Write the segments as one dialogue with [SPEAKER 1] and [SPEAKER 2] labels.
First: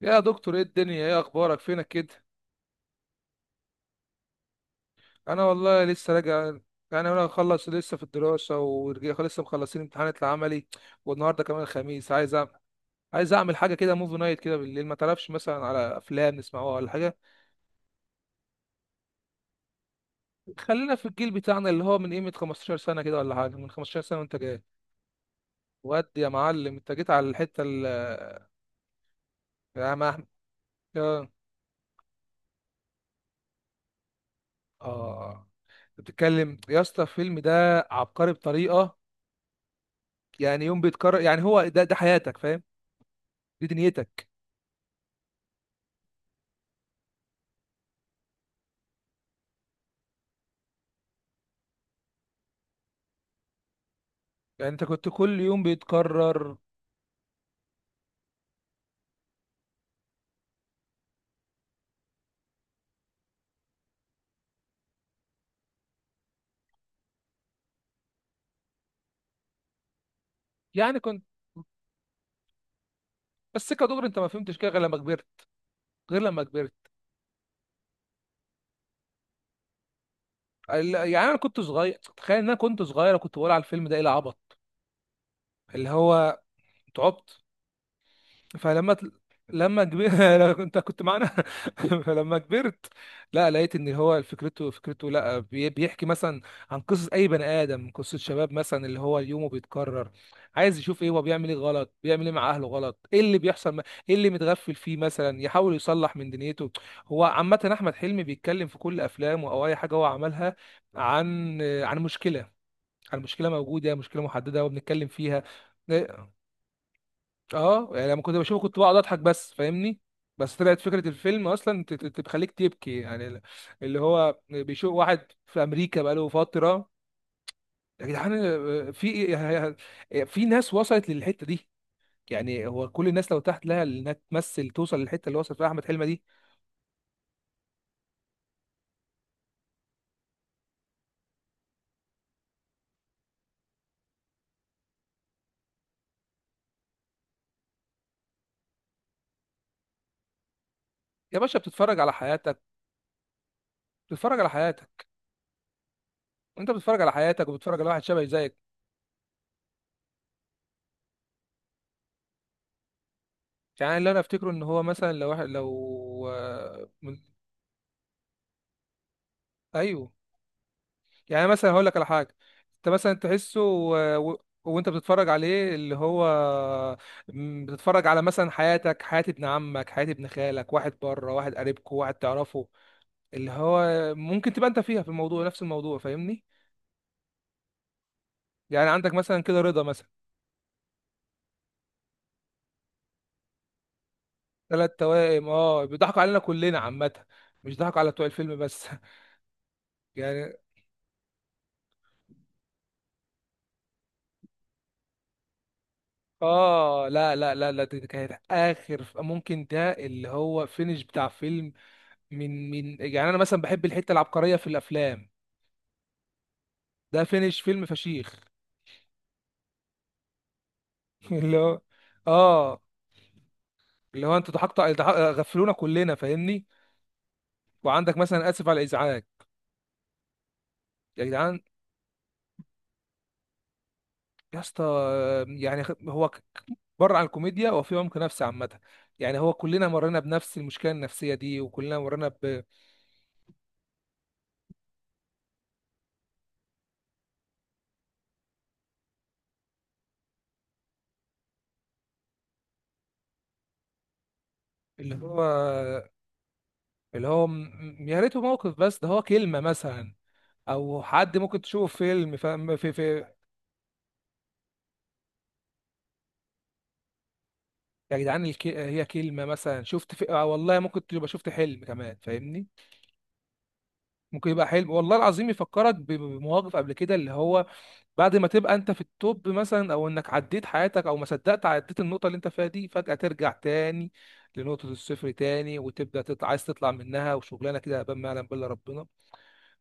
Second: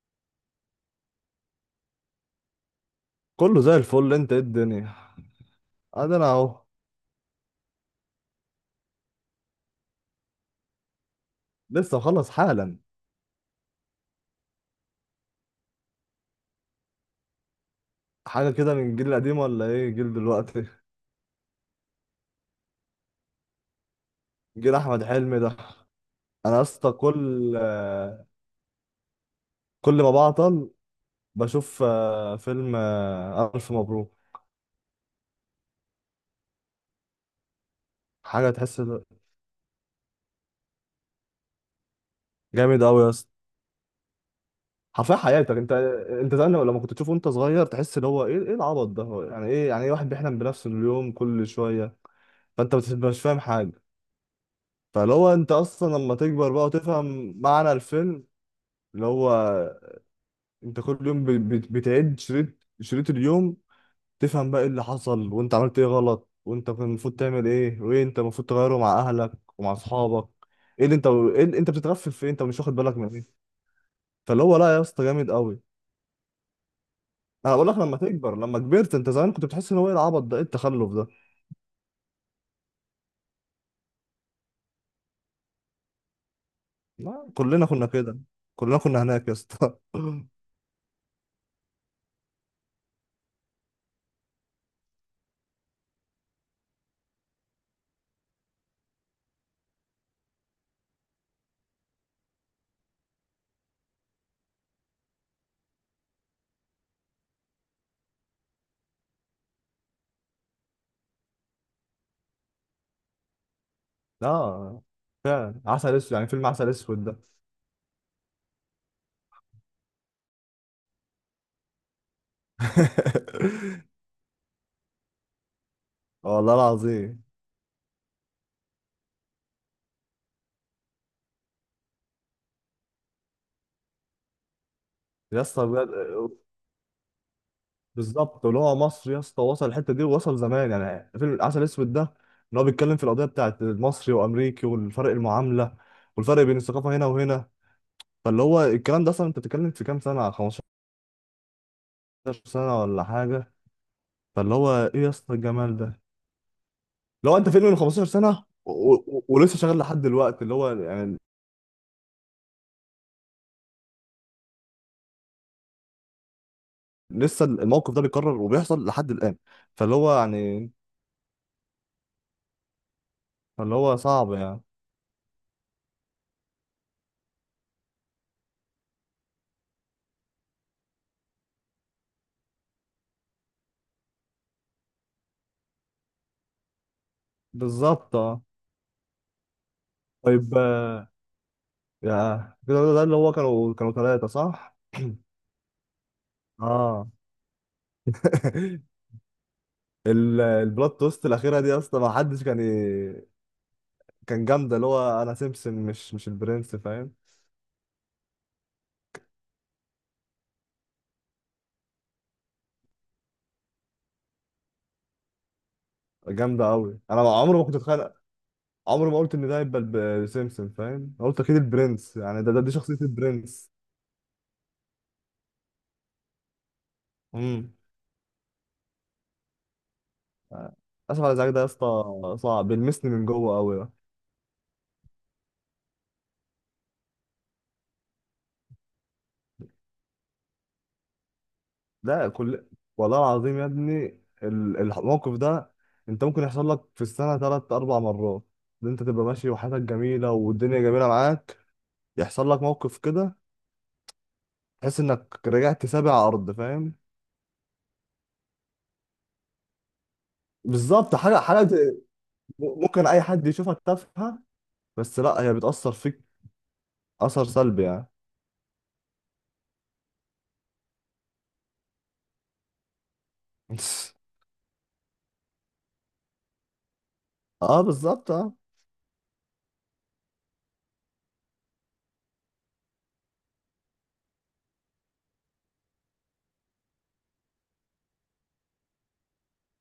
[SPEAKER 1] يا دكتور ايه الدنيا؟ ايه اخبارك؟ فينك كده؟
[SPEAKER 2] كله زي الفل. انت ايه الدنيا؟
[SPEAKER 1] انا والله لسه
[SPEAKER 2] ادي انا
[SPEAKER 1] راجع.
[SPEAKER 2] اهو.
[SPEAKER 1] يعني انا مخلص لسه في الدراسه ورجع لسه مخلصين امتحانات العملي والنهارده كمان
[SPEAKER 2] لسه
[SPEAKER 1] الخميس
[SPEAKER 2] مخلص
[SPEAKER 1] عايز أعمل.
[SPEAKER 2] حالا.
[SPEAKER 1] عايز اعمل حاجه كده، موفي نايت كده بالليل، ما تعرفش مثلا على افلام نسمعوها ولا حاجه؟
[SPEAKER 2] حاجه كده من الجيل القديم ولا ايه جيل دلوقتي؟
[SPEAKER 1] خلينا في الجيل بتاعنا اللي هو من قيمه 15 سنه كده ولا حاجه، من 15 سنه وانت جاي.
[SPEAKER 2] جيل احمد حلمي ده.
[SPEAKER 1] ودي يا
[SPEAKER 2] انا يا
[SPEAKER 1] معلم
[SPEAKER 2] اسطى
[SPEAKER 1] انت جيت على الحته يا
[SPEAKER 2] كل ما
[SPEAKER 1] محمد.
[SPEAKER 2] بعطل
[SPEAKER 1] اه
[SPEAKER 2] بشوف فيلم الف مبروك.
[SPEAKER 1] آه. بتتكلم يا اسطى، الفيلم ده عبقري
[SPEAKER 2] حاجه تحس.
[SPEAKER 1] بطريقه. يعني يوم بيتكرر، يعني هو ده حياتك، فاهم؟
[SPEAKER 2] جامد قوي يا اسطى.
[SPEAKER 1] دي دنيتك.
[SPEAKER 2] حرفيا حياتك انت. انت زمان لما كنت تشوفه وانت صغير تحس اللي هو ايه العبط ده؟ هو يعني ايه؟ يعني ايه واحد بيحلم بنفس اليوم كل شويه؟ فانت مش فاهم حاجه.
[SPEAKER 1] يعني انت كنت
[SPEAKER 2] فاللي هو
[SPEAKER 1] كل
[SPEAKER 2] انت
[SPEAKER 1] يوم
[SPEAKER 2] اصلا لما تكبر
[SPEAKER 1] بيتكرر؟
[SPEAKER 2] بقى وتفهم معنى الفيلم، اللي هو انت كل يوم بتعد شريط، شريط اليوم، تفهم بقى ايه اللي حصل، وانت عملت ايه غلط، وانت كان المفروض تعمل ايه، وايه انت المفروض تغيره مع اهلك ومع اصحابك. ايه اللي
[SPEAKER 1] يعني
[SPEAKER 2] انت
[SPEAKER 1] كنت
[SPEAKER 2] بتتغفل في ايه؟ انت مش واخد بالك من ايه؟
[SPEAKER 1] بس كدغري انت ما
[SPEAKER 2] فاللي هو
[SPEAKER 1] فهمتش كده
[SPEAKER 2] لا يا
[SPEAKER 1] غير لما
[SPEAKER 2] اسطى،
[SPEAKER 1] كبرت،
[SPEAKER 2] جامد قوي.
[SPEAKER 1] غير لما كبرت.
[SPEAKER 2] انا بقول لك، لما كبرت، انت زمان كنت بتحس ان هو ايه العبط ده، ايه التخلف ده.
[SPEAKER 1] يعني انا كنت صغير، تخيل ان انا كنت صغير وكنت بقول على الفيلم ده ايه العبط اللي هو،
[SPEAKER 2] لا،
[SPEAKER 1] تعبت.
[SPEAKER 2] كلنا كنا كده. كلنا
[SPEAKER 1] فلما
[SPEAKER 2] كنا
[SPEAKER 1] تل-
[SPEAKER 2] هناك يا اسطى.
[SPEAKER 1] لما كبر انت كنت معانا فلما كبرت، لا لقيت ان هو فكرته، فكرته لا بيحكي مثلا عن قصص اي بني ادم، قصة شباب مثلا اللي هو يومه بيتكرر، عايز يشوف ايه هو، بيعمل ايه غلط، بيعمل ايه مع اهله غلط، ايه اللي بيحصل ايه اللي متغفل فيه مثلا، يحاول يصلح من دنيته. هو عامة احمد حلمي بيتكلم في كل افلامه او اي حاجة هو عملها عن مشكلة، عن مشكلة موجودة، مشكلة محددة
[SPEAKER 2] اه.
[SPEAKER 1] وبنتكلم فيها.
[SPEAKER 2] فعلا عسل اسود، يعني
[SPEAKER 1] آه،
[SPEAKER 2] فيلم عسل اسود ده.
[SPEAKER 1] اه يعني لما كنت بشوفه كنت بقعد اضحك بس، فاهمني؟ بس طلعت فكرة الفيلم اصلا تخليك تبكي يعني. اللي هو بيشوف واحد في امريكا بقاله
[SPEAKER 2] والله
[SPEAKER 1] فترة،
[SPEAKER 2] العظيم
[SPEAKER 1] يا جدعان. في ناس وصلت للحتة دي. يعني هو كل الناس لو تحت لها انها تمثل توصل للحتة اللي
[SPEAKER 2] يا
[SPEAKER 1] وصل فيها
[SPEAKER 2] اسطى
[SPEAKER 1] احمد
[SPEAKER 2] بجد.
[SPEAKER 1] حلمي دي.
[SPEAKER 2] بالظبط، اللي هو مصر يا اسطى وصل الحته دي، ووصل زمان، يعني فيلم العسل الاسود ده ان هو بيتكلم في القضيه بتاعت المصري وامريكي، والفرق المعامله، والفرق بين الثقافه هنا وهنا. فاللي هو الكلام ده اصلا انت بتتكلم في كام سنه؟ 15
[SPEAKER 1] يا باشا بتتفرج على حياتك،
[SPEAKER 2] سنه ولا حاجه.
[SPEAKER 1] بتتفرج على
[SPEAKER 2] فاللي هو ايه
[SPEAKER 1] حياتك.
[SPEAKER 2] يا اسطى الجمال ده؟
[SPEAKER 1] انت بتتفرج على
[SPEAKER 2] لو
[SPEAKER 1] حياتك
[SPEAKER 2] انت فيلم من
[SPEAKER 1] وبتتفرج على واحد
[SPEAKER 2] 15
[SPEAKER 1] شبه
[SPEAKER 2] سنه
[SPEAKER 1] زيك.
[SPEAKER 2] ولسه شغال لحد دلوقتي، اللي هو يعني
[SPEAKER 1] يعني اللي انا افتكره ان هو مثلا لو واحد لو آه، من-
[SPEAKER 2] لسه الموقف ده بيتكرر وبيحصل لحد الان. فاللي
[SPEAKER 1] ايوه.
[SPEAKER 2] هو يعني،
[SPEAKER 1] يعني مثلا هقول لك على حاجه، انت مثلا تحسه
[SPEAKER 2] فاللي هو صعب يعني.
[SPEAKER 1] وانت بتتفرج عليه اللي هو بتتفرج على مثلا حياتك، حياة ابن عمك، حياة ابن خالك، واحد بره، واحد قريبكو، واحد تعرفه، اللي هو ممكن تبقى انت فيها في الموضوع، نفس الموضوع، فاهمني؟
[SPEAKER 2] بالظبط، اه.
[SPEAKER 1] يعني عندك مثلا كده رضا مثلا،
[SPEAKER 2] طيب يا كده ده اللي هو كانوا ثلاثه، صح؟
[SPEAKER 1] ثلاث توائم. اه، بيضحكوا علينا كلنا
[SPEAKER 2] اه.
[SPEAKER 1] عامة، مش ضحكوا على بتوع الفيلم بس. يعني
[SPEAKER 2] البلوت توست الاخيره دي اصلا ما حدش كان كان جامده. اللي هو انا سيمبسون، مش البرنس،
[SPEAKER 1] اه
[SPEAKER 2] فاهم.
[SPEAKER 1] لا لا لا لا، دي كانت اخر ممكن ده اللي هو فينش بتاع فيلم. من يعني انا مثلا بحب الحته العبقريه في الافلام،
[SPEAKER 2] جامده قوي. انا
[SPEAKER 1] ده
[SPEAKER 2] عمري
[SPEAKER 1] فينش
[SPEAKER 2] ما كنت
[SPEAKER 1] فيلم
[SPEAKER 2] اتخانق،
[SPEAKER 1] فشيخ.
[SPEAKER 2] عمري ما قلت ان ده هيبقى سيمبسون، فاهم. أنا قلت اكيد
[SPEAKER 1] اللي هو،
[SPEAKER 2] البرنس، يعني ده دي
[SPEAKER 1] اه،
[SPEAKER 2] شخصيه البرنس.
[SPEAKER 1] اللي هو انتوا ضحكتوا غفلونا كلنا فاهمني.
[SPEAKER 2] امم.
[SPEAKER 1] وعندك مثلا اسف على الازعاج،
[SPEAKER 2] اسف
[SPEAKER 1] يا
[SPEAKER 2] على الازعاج
[SPEAKER 1] جدعان،
[SPEAKER 2] ده يا اسطى، صعب، بيلمسني من جوه قوي ده.
[SPEAKER 1] يا اسطى، يعني بره عن الكوميديا هو في عمق نفسي عامه. يعني هو كلنا مرينا بنفس المشكله النفسيه دي، وكلنا مرينا
[SPEAKER 2] ده
[SPEAKER 1] ب
[SPEAKER 2] كل والله العظيم يا ابني، الموقف ده انت ممكن يحصل لك في السنه ثلاث اربع مرات. ان انت تبقى ماشي وحياتك جميله والدنيا جميله معاك، يحصل لك موقف كده تحس
[SPEAKER 1] اللي هو،
[SPEAKER 2] انك رجعت سابع ارض، فاهم.
[SPEAKER 1] اللي هو يا ريته موقف بس، ده هو كلمه مثلا، او
[SPEAKER 2] بالظبط،
[SPEAKER 1] حد
[SPEAKER 2] حاجه
[SPEAKER 1] ممكن
[SPEAKER 2] حاجه
[SPEAKER 1] تشوفه في فيلم،
[SPEAKER 2] ممكن اي حد يشوفك تافهه، بس لا، هي بتاثر فيك، اثر سلبي يعني.
[SPEAKER 1] يا جدعان. هي كلمة مثلا شفت آه والله، ممكن تبقى شفت حلم كمان، فاهمني؟ ممكن يبقى حلم، والله العظيم، يفكرك بمواقف قبل كده، اللي هو
[SPEAKER 2] اه، بالظبط،
[SPEAKER 1] بعد ما
[SPEAKER 2] اه.
[SPEAKER 1] تبقى انت في التوب مثلا، او انك عديت حياتك، او ما صدقت عديت النقطة اللي انت فيها دي، فجأة ترجع تاني لنقطة الصفر تاني، وتبدأ تطلع، عايز تطلع منها وشغلانة كده هبان ما يعلم بالله ربنا.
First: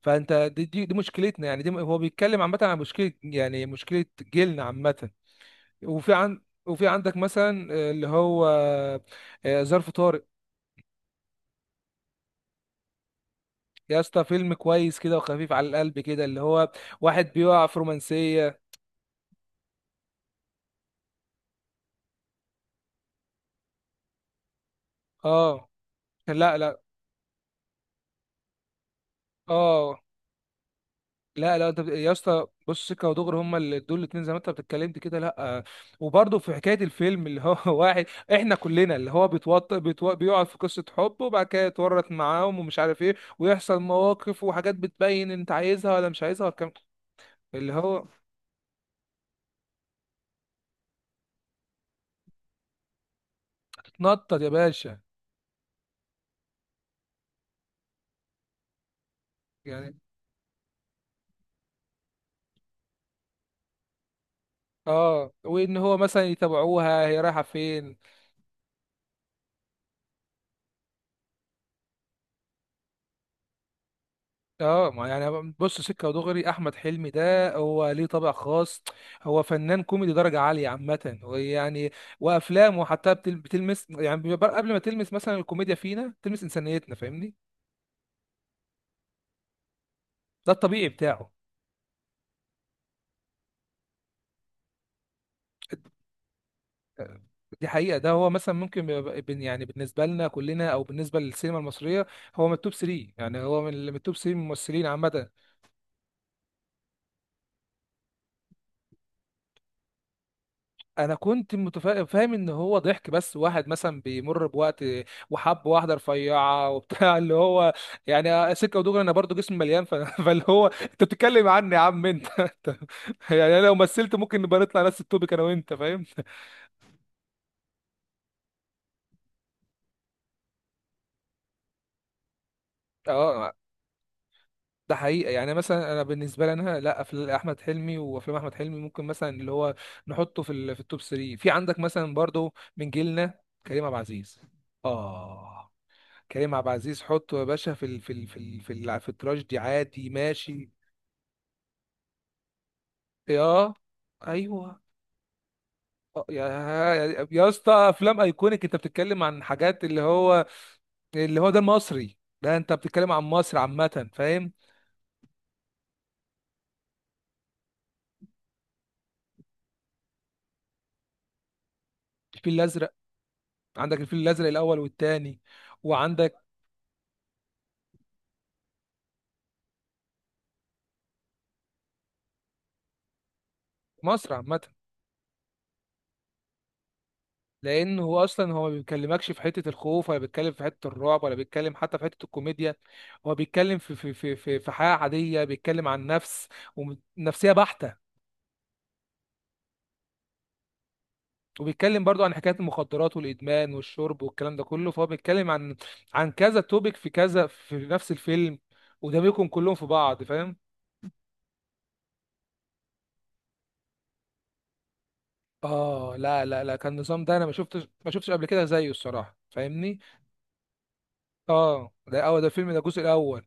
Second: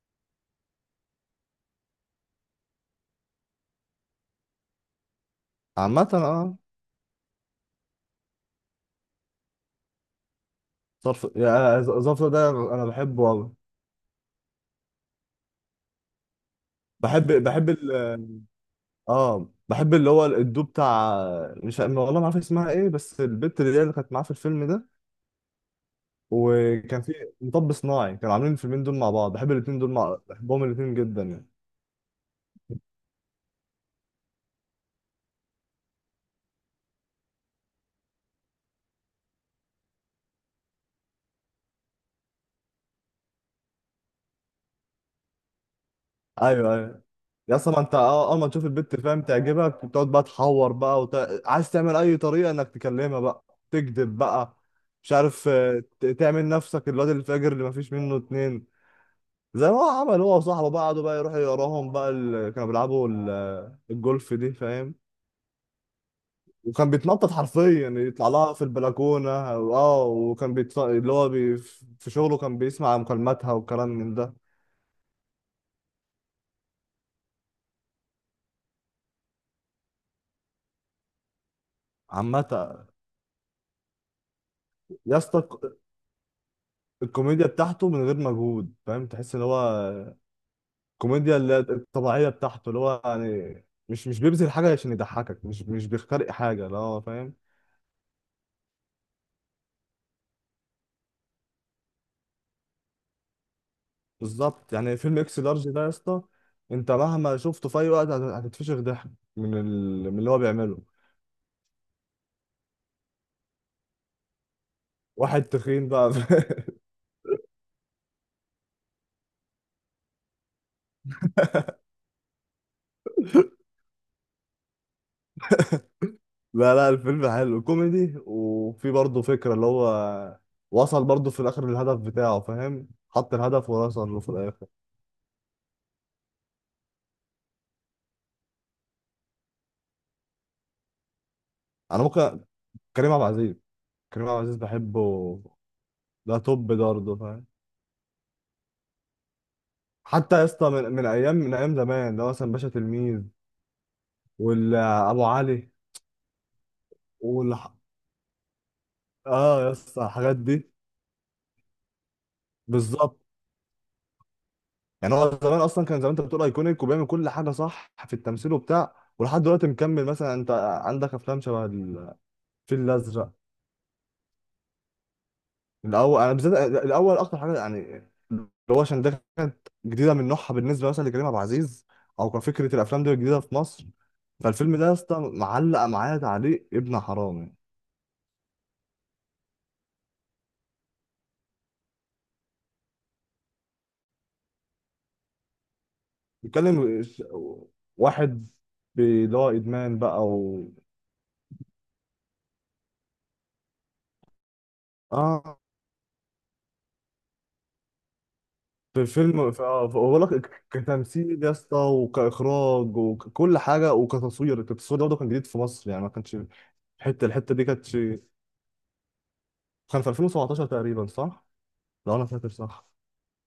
[SPEAKER 1] فانت دي مشكلتنا يعني، دي هو بيتكلم عامة عن مشكلة، يعني مشكلة جيلنا عامة.
[SPEAKER 2] عامه،
[SPEAKER 1] وفي عن
[SPEAKER 2] اه.
[SPEAKER 1] وفي عندك مثلا اللي هو ظرف طارئ،
[SPEAKER 2] صرف، يعني الظرف ده انا بحبه أوي.
[SPEAKER 1] يا اسطى، فيلم كويس كده وخفيف على القلب كده، اللي هو
[SPEAKER 2] بحب
[SPEAKER 1] واحد بيقع
[SPEAKER 2] بحب
[SPEAKER 1] في
[SPEAKER 2] ال
[SPEAKER 1] رومانسية.
[SPEAKER 2] اه، بحب اللي هو الدو بتاع، مش عارف- والله ما عارف اسمها ايه، بس البت اللي كانت معاه في الفيلم ده،
[SPEAKER 1] اه لا لا
[SPEAKER 2] وكان في مطب صناعي. كانوا عاملين الفيلمين دول مع بعض.
[SPEAKER 1] اه
[SPEAKER 2] بحبهم الاتنين جدا يعني.
[SPEAKER 1] لا لا، انت يا اسطى بص سكه ودغري، هما اللي دول الاتنين زي ما انت بتتكلمت كده، لا. وبرضه في حكايه الفيلم اللي هو واحد، احنا كلنا، اللي هو بيقع في قصه حب، وبعد كده يتورط معاهم ومش عارف ايه، ويحصل مواقف وحاجات بتبين انت عايزها ولا مش عايزها والكلام.
[SPEAKER 2] ايوه، ايوه. يا اسطى
[SPEAKER 1] اللي
[SPEAKER 2] ما انت،
[SPEAKER 1] هو
[SPEAKER 2] اول ما تشوف البت، فاهم، تعجبك، بتقعد بقى تحور بقى عايز تعمل اي طريقه انك تكلمها بقى، تكذب
[SPEAKER 1] تتنطط يا
[SPEAKER 2] بقى،
[SPEAKER 1] باشا.
[SPEAKER 2] مش عارف، تعمل نفسك الواد الفاجر اللي ما فيش منه اتنين. زي ما هو
[SPEAKER 1] يعني
[SPEAKER 2] عمل، هو وصاحبه بقى، قعدوا بقى يروحوا يقراهم بقى كانوا بيلعبوا الجولف دي، فاهم.
[SPEAKER 1] اه، وان هو مثلا
[SPEAKER 2] وكان
[SPEAKER 1] يتابعوها هي
[SPEAKER 2] بيتنطط
[SPEAKER 1] رايحه
[SPEAKER 2] حرفيا
[SPEAKER 1] فين.
[SPEAKER 2] يعني، يطلع لها في البلكونه، وكان بيت... اللي هو بي... في شغله كان بيسمع مكالماتها والكلام من ده.
[SPEAKER 1] اه، ما يعني بص سكه ودغري، احمد حلمي ده هو ليه طابع خاص، هو فنان كوميدي درجه عاليه عامه، ويعني
[SPEAKER 2] عامة
[SPEAKER 1] وافلامه حتى بتلمس، يعني بيبقى قبل ما تلمس
[SPEAKER 2] يا
[SPEAKER 1] مثلا
[SPEAKER 2] اسطى،
[SPEAKER 1] الكوميديا فينا تلمس انسانيتنا، فاهمني؟
[SPEAKER 2] الكوميديا بتاعته من غير مجهود، فاهم. تحس ان هو
[SPEAKER 1] ده الطبيعي بتاعه.
[SPEAKER 2] الكوميديا اللي هي الطبيعيه بتاعته، اللي هو يعني مش بيبذل حاجه عشان يضحكك، مش بيخترق حاجه، اللي هو فاهم.
[SPEAKER 1] دي حقيقه، ده هو مثلا ممكن يبقى يعني بالنسبه لنا كلنا او بالنسبه للسينما المصريه هو من التوب 3، يعني هو من التوب 3
[SPEAKER 2] بالظبط.
[SPEAKER 1] ممثلين
[SPEAKER 2] يعني فيلم
[SPEAKER 1] عامه.
[SPEAKER 2] اكس لارج ده يا اسطى، انت مهما شفته في اي وقت هتتفشخ ضحك من اللي هو بيعمله.
[SPEAKER 1] انا كنت فاهم ان هو ضحك بس، واحد مثلا بيمر بوقت
[SPEAKER 2] واحد
[SPEAKER 1] وحب
[SPEAKER 2] تخين
[SPEAKER 1] واحده
[SPEAKER 2] بقى.
[SPEAKER 1] رفيعه وبتاع، اللي هو يعني سكه ودغري انا برضو جسمي مليان فاللي هو انت بتتكلم عني يا عم انت. يعني انا لو مثلت ممكن نبقى نطلع نفس التوبيك، انا وانت فاهم.
[SPEAKER 2] لا لا، الفيلم حلو، كوميدي، وفي برضه فكره اللي هو وصل برضه في الاخر للهدف بتاعه، فاهم، حط
[SPEAKER 1] اه،
[SPEAKER 2] الهدف ووصل له في الاخر.
[SPEAKER 1] ده حقيقة. يعني مثلا انا بالنسبة لي انا، لا افلام احمد حلمي، وافلام احمد حلمي ممكن مثلا اللي هو نحطه في في التوب 3. في عندك
[SPEAKER 2] انا
[SPEAKER 1] مثلا
[SPEAKER 2] ممكن،
[SPEAKER 1] برضو من
[SPEAKER 2] كريم عبد
[SPEAKER 1] جيلنا
[SPEAKER 2] العزيز.
[SPEAKER 1] كريم عبد
[SPEAKER 2] كريم عبد
[SPEAKER 1] العزيز.
[SPEAKER 2] العزيز بحبه.
[SPEAKER 1] اه،
[SPEAKER 2] ده
[SPEAKER 1] كريم عبد
[SPEAKER 2] توب ده
[SPEAKER 1] العزيز
[SPEAKER 2] برضه،
[SPEAKER 1] حطه يا
[SPEAKER 2] فاهم.
[SPEAKER 1] باشا في ال في ال في ال في, ال في التراجيدي عادي
[SPEAKER 2] حتى يا اسطى،
[SPEAKER 1] ماشي.
[SPEAKER 2] من ايام زمان، ده مثلا باشا تلميذ،
[SPEAKER 1] يا، ايوه،
[SPEAKER 2] والابو علي،
[SPEAKER 1] آه، يا يا
[SPEAKER 2] وال
[SPEAKER 1] اسطى افلام ايكونيك، انت بتتكلم عن
[SPEAKER 2] اه يا
[SPEAKER 1] حاجات اللي
[SPEAKER 2] اسطى، الحاجات
[SPEAKER 1] هو،
[SPEAKER 2] دي
[SPEAKER 1] اللي هو ده المصري، ده انت بتتكلم
[SPEAKER 2] بالظبط.
[SPEAKER 1] عن مصر عامه، فاهم؟
[SPEAKER 2] يعني هو زمان اصلا، كان زمان انت بتقول ايكونيك وبيعمل كل حاجه صح في التمثيل وبتاع، ولحد دلوقتي مكمل. مثلا انت عندك افلام شبه الفيل
[SPEAKER 1] الفيل الازرق.
[SPEAKER 2] الازرق.
[SPEAKER 1] عندك الفيل الازرق الاول والتاني،
[SPEAKER 2] الاول، انا
[SPEAKER 1] وعندك
[SPEAKER 2] بالذات الاول اكتر حاجه، يعني اللي هو عشان ده كانت جديده من نوعها بالنسبه مثلا لكريم عبد العزيز، او كفكره الافلام دي جديده في مصر.
[SPEAKER 1] مصر عامه.
[SPEAKER 2] فالفيلم ده يا اسطى معلق معايا تعليق ابن حرام يعني.
[SPEAKER 1] لانه هو اصلا هو ما بيكلمكش في حته الخوف، ولا بيتكلم في حته الرعب، ولا بيتكلم حتى في حته الكوميديا. هو بيتكلم في حياه عاديه، بيتكلم عن نفس
[SPEAKER 2] بيتكلم ش-
[SPEAKER 1] ونفسيه بحته.
[SPEAKER 2] واحد اللي هو ادمان بقى
[SPEAKER 1] وبيتكلم برضو عن حكاية المخدرات والإدمان والشرب والكلام ده كله، فهو بيتكلم
[SPEAKER 2] اه،
[SPEAKER 1] عن كذا توبيك في كذا في نفس الفيلم،
[SPEAKER 2] في
[SPEAKER 1] ودمجهم
[SPEAKER 2] الفيلم، في
[SPEAKER 1] كلهم في
[SPEAKER 2] اه بقول
[SPEAKER 1] بعض،
[SPEAKER 2] لك
[SPEAKER 1] فاهم؟
[SPEAKER 2] كتمثيل يا اسطى، وكاخراج، وكل حاجه، وكتصوير. التصوير ده برضه كان جديد في مصر، يعني ما
[SPEAKER 1] اه
[SPEAKER 2] كانش
[SPEAKER 1] لا لا لا، كان
[SPEAKER 2] الحته
[SPEAKER 1] النظام ده انا ما
[SPEAKER 2] الحته دي كانت،
[SPEAKER 1] شفتش ما شفتش قبل كده زيه الصراحة، فاهمني؟
[SPEAKER 2] كان في 2017 تقريبا، صح؟
[SPEAKER 1] اه،
[SPEAKER 2] لو
[SPEAKER 1] ده
[SPEAKER 2] انا
[SPEAKER 1] اول، ده
[SPEAKER 2] فاكر
[SPEAKER 1] الفيلم ده
[SPEAKER 2] صح.
[SPEAKER 1] الجزء الاول.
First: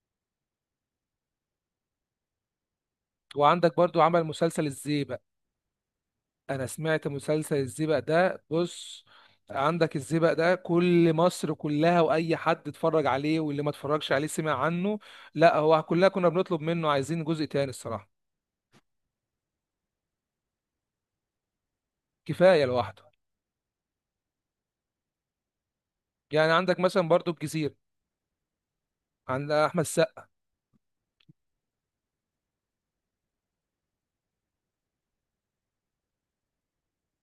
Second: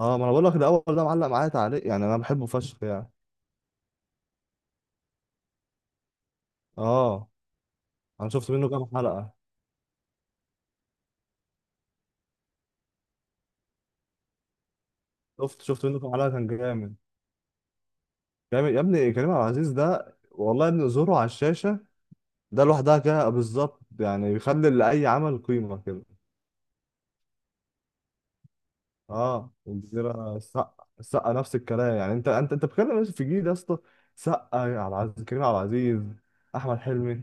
[SPEAKER 2] اه، ما انا بقول لك، ده اول ده معلق معايا تعليق، يعني انا بحبه فشخ يعني.
[SPEAKER 1] وعندك برضو عمل مسلسل الزيبق، انا سمعت
[SPEAKER 2] اه،
[SPEAKER 1] مسلسل الزيبق
[SPEAKER 2] انا
[SPEAKER 1] ده
[SPEAKER 2] شفت منه كام
[SPEAKER 1] بص.
[SPEAKER 2] حلقه.
[SPEAKER 1] عندك الزيبق ده كل مصر كلها، واي حد اتفرج عليه، واللي ما اتفرجش عليه سمع عنه. لا،
[SPEAKER 2] شفت
[SPEAKER 1] هو
[SPEAKER 2] شفت منه
[SPEAKER 1] كلنا
[SPEAKER 2] كام
[SPEAKER 1] كنا
[SPEAKER 2] حلقه، كان
[SPEAKER 1] بنطلب منه
[SPEAKER 2] جامد.
[SPEAKER 1] عايزين جزء تاني الصراحة،
[SPEAKER 2] جامد يا ابني. كريم عبد العزيز ده والله يا ابني، ظهوره على الشاشه
[SPEAKER 1] كفايه
[SPEAKER 2] ده لوحدها
[SPEAKER 1] لوحده.
[SPEAKER 2] كده، بالظبط، يعني بيخلي لاي عمل قيمه كده.
[SPEAKER 1] يعني عندك مثلا برضو الجزيره، عند
[SPEAKER 2] اه،
[SPEAKER 1] احمد السقا.
[SPEAKER 2] الجزيره، السقا نفس الكلام، يعني انت بتتكلم في جيل يا اسطى. سقا، عبد العزيز، كريم عبد العزيز، احمد حلمي.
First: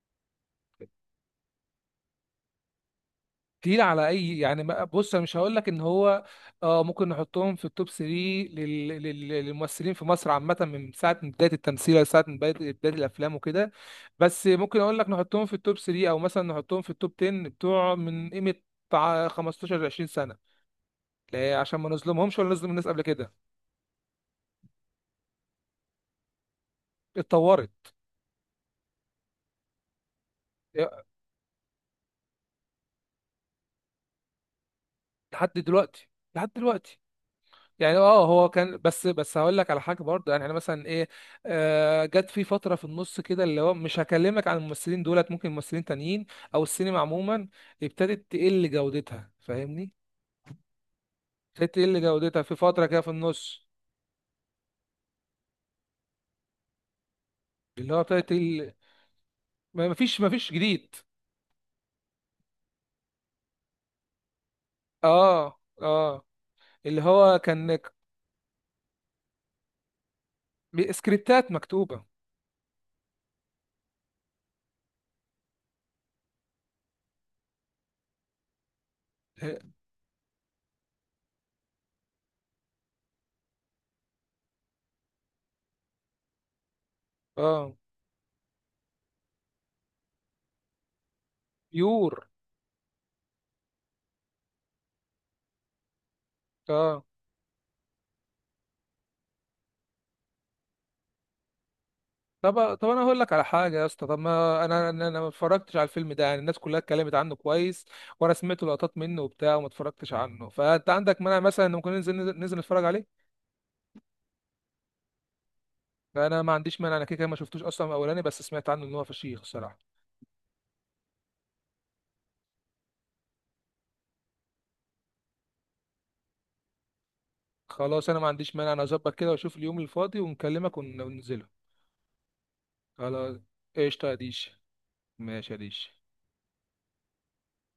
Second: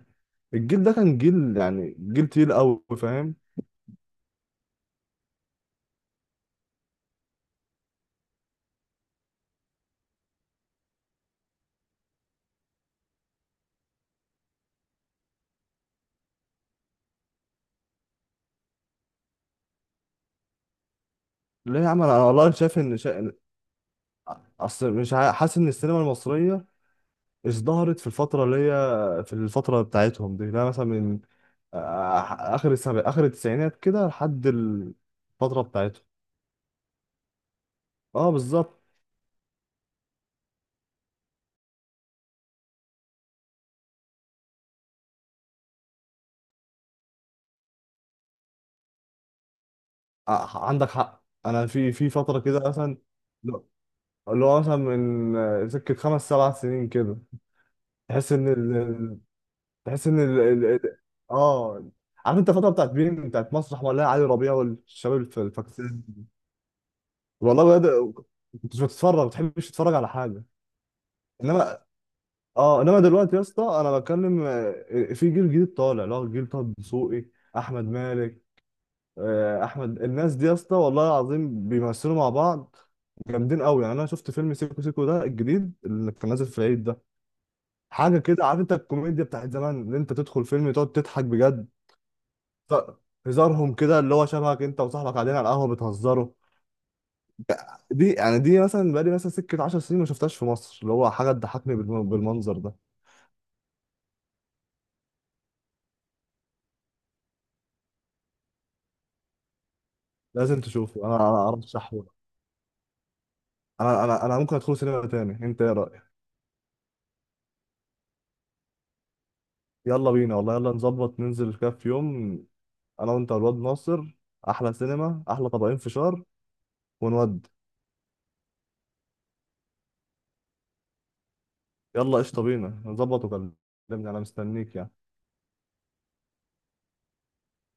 [SPEAKER 2] الجيل ده كان جيل، يعني جيل تقيل قوي، فاهم.
[SPEAKER 1] تقيل على اي يعني، بص انا مش هقول لك ان هو، اه، ممكن نحطهم في التوب 3 للممثلين في مصر عامه من ساعه من بدايه التمثيل لساعه من بدايه بداية الافلام وكده. بس ممكن اقول لك نحطهم في التوب 3 او مثلا نحطهم في التوب 10 بتوع من قيمه بتاع 15 ل 20 سنه، لا،
[SPEAKER 2] ليه
[SPEAKER 1] عشان
[SPEAKER 2] يا
[SPEAKER 1] ما
[SPEAKER 2] عم؟ انا
[SPEAKER 1] نظلمهمش ولا
[SPEAKER 2] والله
[SPEAKER 1] نظلم
[SPEAKER 2] شايف
[SPEAKER 1] الناس
[SPEAKER 2] ان
[SPEAKER 1] قبل كده.
[SPEAKER 2] اصل مش حاسس ان السينما المصريه
[SPEAKER 1] اتطورت
[SPEAKER 2] ازدهرت في الفتره بتاعتهم دي. لا مثلا، من اخر اخر التسعينات كده لحد
[SPEAKER 1] لحد
[SPEAKER 2] الفتره بتاعتهم.
[SPEAKER 1] دلوقتي، لحد دلوقتي. يعني اه
[SPEAKER 2] اه،
[SPEAKER 1] هو كان،
[SPEAKER 2] بالظبط.
[SPEAKER 1] بس هقول لك على حاجه برضه، يعني انا مثلا ايه، آه جت في فتره في النص كده، اللي هو مش هكلمك عن الممثلين دولت، ممكن ممثلين تانيين او السينما عموما ابتدت تقل جودتها، فاهمني؟
[SPEAKER 2] عندك حق. انا
[SPEAKER 1] ابتدت
[SPEAKER 2] في
[SPEAKER 1] تقل
[SPEAKER 2] في فتره
[SPEAKER 1] جودتها في
[SPEAKER 2] كده
[SPEAKER 1] فتره
[SPEAKER 2] مثلا،
[SPEAKER 1] كده في النص،
[SPEAKER 2] اللي هو مثلا من سكه خمس سبع سنين كده،
[SPEAKER 1] اللي هو ابتدت
[SPEAKER 2] تحس
[SPEAKER 1] تقل، ما
[SPEAKER 2] تحس ان
[SPEAKER 1] فيش ما
[SPEAKER 2] ال...
[SPEAKER 1] فيش
[SPEAKER 2] ال...
[SPEAKER 1] جديد.
[SPEAKER 2] ال- اه. عارف انت الفتره بتاعت مين؟ بتاعت مسرح ولا علي ربيع والشباب
[SPEAKER 1] اه
[SPEAKER 2] الفكسان.
[SPEAKER 1] اه، اللي هو كان
[SPEAKER 2] والله بجد، كنت مش بتتفرج، ما بتحبش تتفرج على حاجه.
[SPEAKER 1] سكريبتات
[SPEAKER 2] انما،
[SPEAKER 1] مكتوبه.
[SPEAKER 2] اه، انما دلوقتي يا اسطى، انا بتكلم، في جيل جديد طالع، اللي هو جيل طه دسوقي، احمد مالك، احمد. الناس دي يا اسطى والله العظيم بيمثلوا مع بعض جامدين قوي، يعني انا شفت فيلم سيكو سيكو ده الجديد اللي كان نازل في العيد ده.
[SPEAKER 1] اه،
[SPEAKER 2] حاجه كده، عارف انت الكوميديا بتاعت زمان، اللي انت تدخل فيلم تقعد تضحك بجد.
[SPEAKER 1] بيور.
[SPEAKER 2] ط- هزارهم كده اللي هو شبهك انت وصاحبك قاعدين على القهوه بتهزروا.
[SPEAKER 1] اه،
[SPEAKER 2] دي يعني دي مثلا، بقالي مثلا سكه 10 سنين ما شفتهاش في مصر، اللي هو حاجه تضحكني بالمنظر
[SPEAKER 1] طب
[SPEAKER 2] ده.
[SPEAKER 1] طب انا هقول لك على حاجه يا اسطى، طب ما انا ما اتفرجتش على الفيلم ده، يعني الناس كلها اتكلمت عنه كويس، وانا سمعت لقطات منه وبتاع وما اتفرجتش عنه،
[SPEAKER 2] لازم
[SPEAKER 1] فانت
[SPEAKER 2] تشوفه، انا
[SPEAKER 1] عندك مانع
[SPEAKER 2] انا
[SPEAKER 1] مثلا إن ممكن
[SPEAKER 2] ارشحه.
[SPEAKER 1] ننزل نتفرج عليه؟
[SPEAKER 2] انا ممكن ادخل سينما تاني. انت ايه رايك؟
[SPEAKER 1] انا ما عنديش مانع، انا كده كده ما شفتوش اصلا من اولاني، بس سمعت عنه ان هو فشيخ الصراحه.
[SPEAKER 2] يلا بينا، والله، يلا نظبط ننزل كده في يوم، انا وانت والواد ناصر. احلى سينما، احلى طبقين فشار، ونود.
[SPEAKER 1] خلاص انا ما عنديش مانع، انا اظبط كده واشوف اليوم الفاضي ونكلمك وننزله.
[SPEAKER 2] يلا قشطه، بينا نظبط
[SPEAKER 1] خلاص،
[SPEAKER 2] وكلمني.
[SPEAKER 1] قشطه يا
[SPEAKER 2] انا
[SPEAKER 1] ديش.
[SPEAKER 2] مستنيك يعني.
[SPEAKER 1] ماشي يا ديش.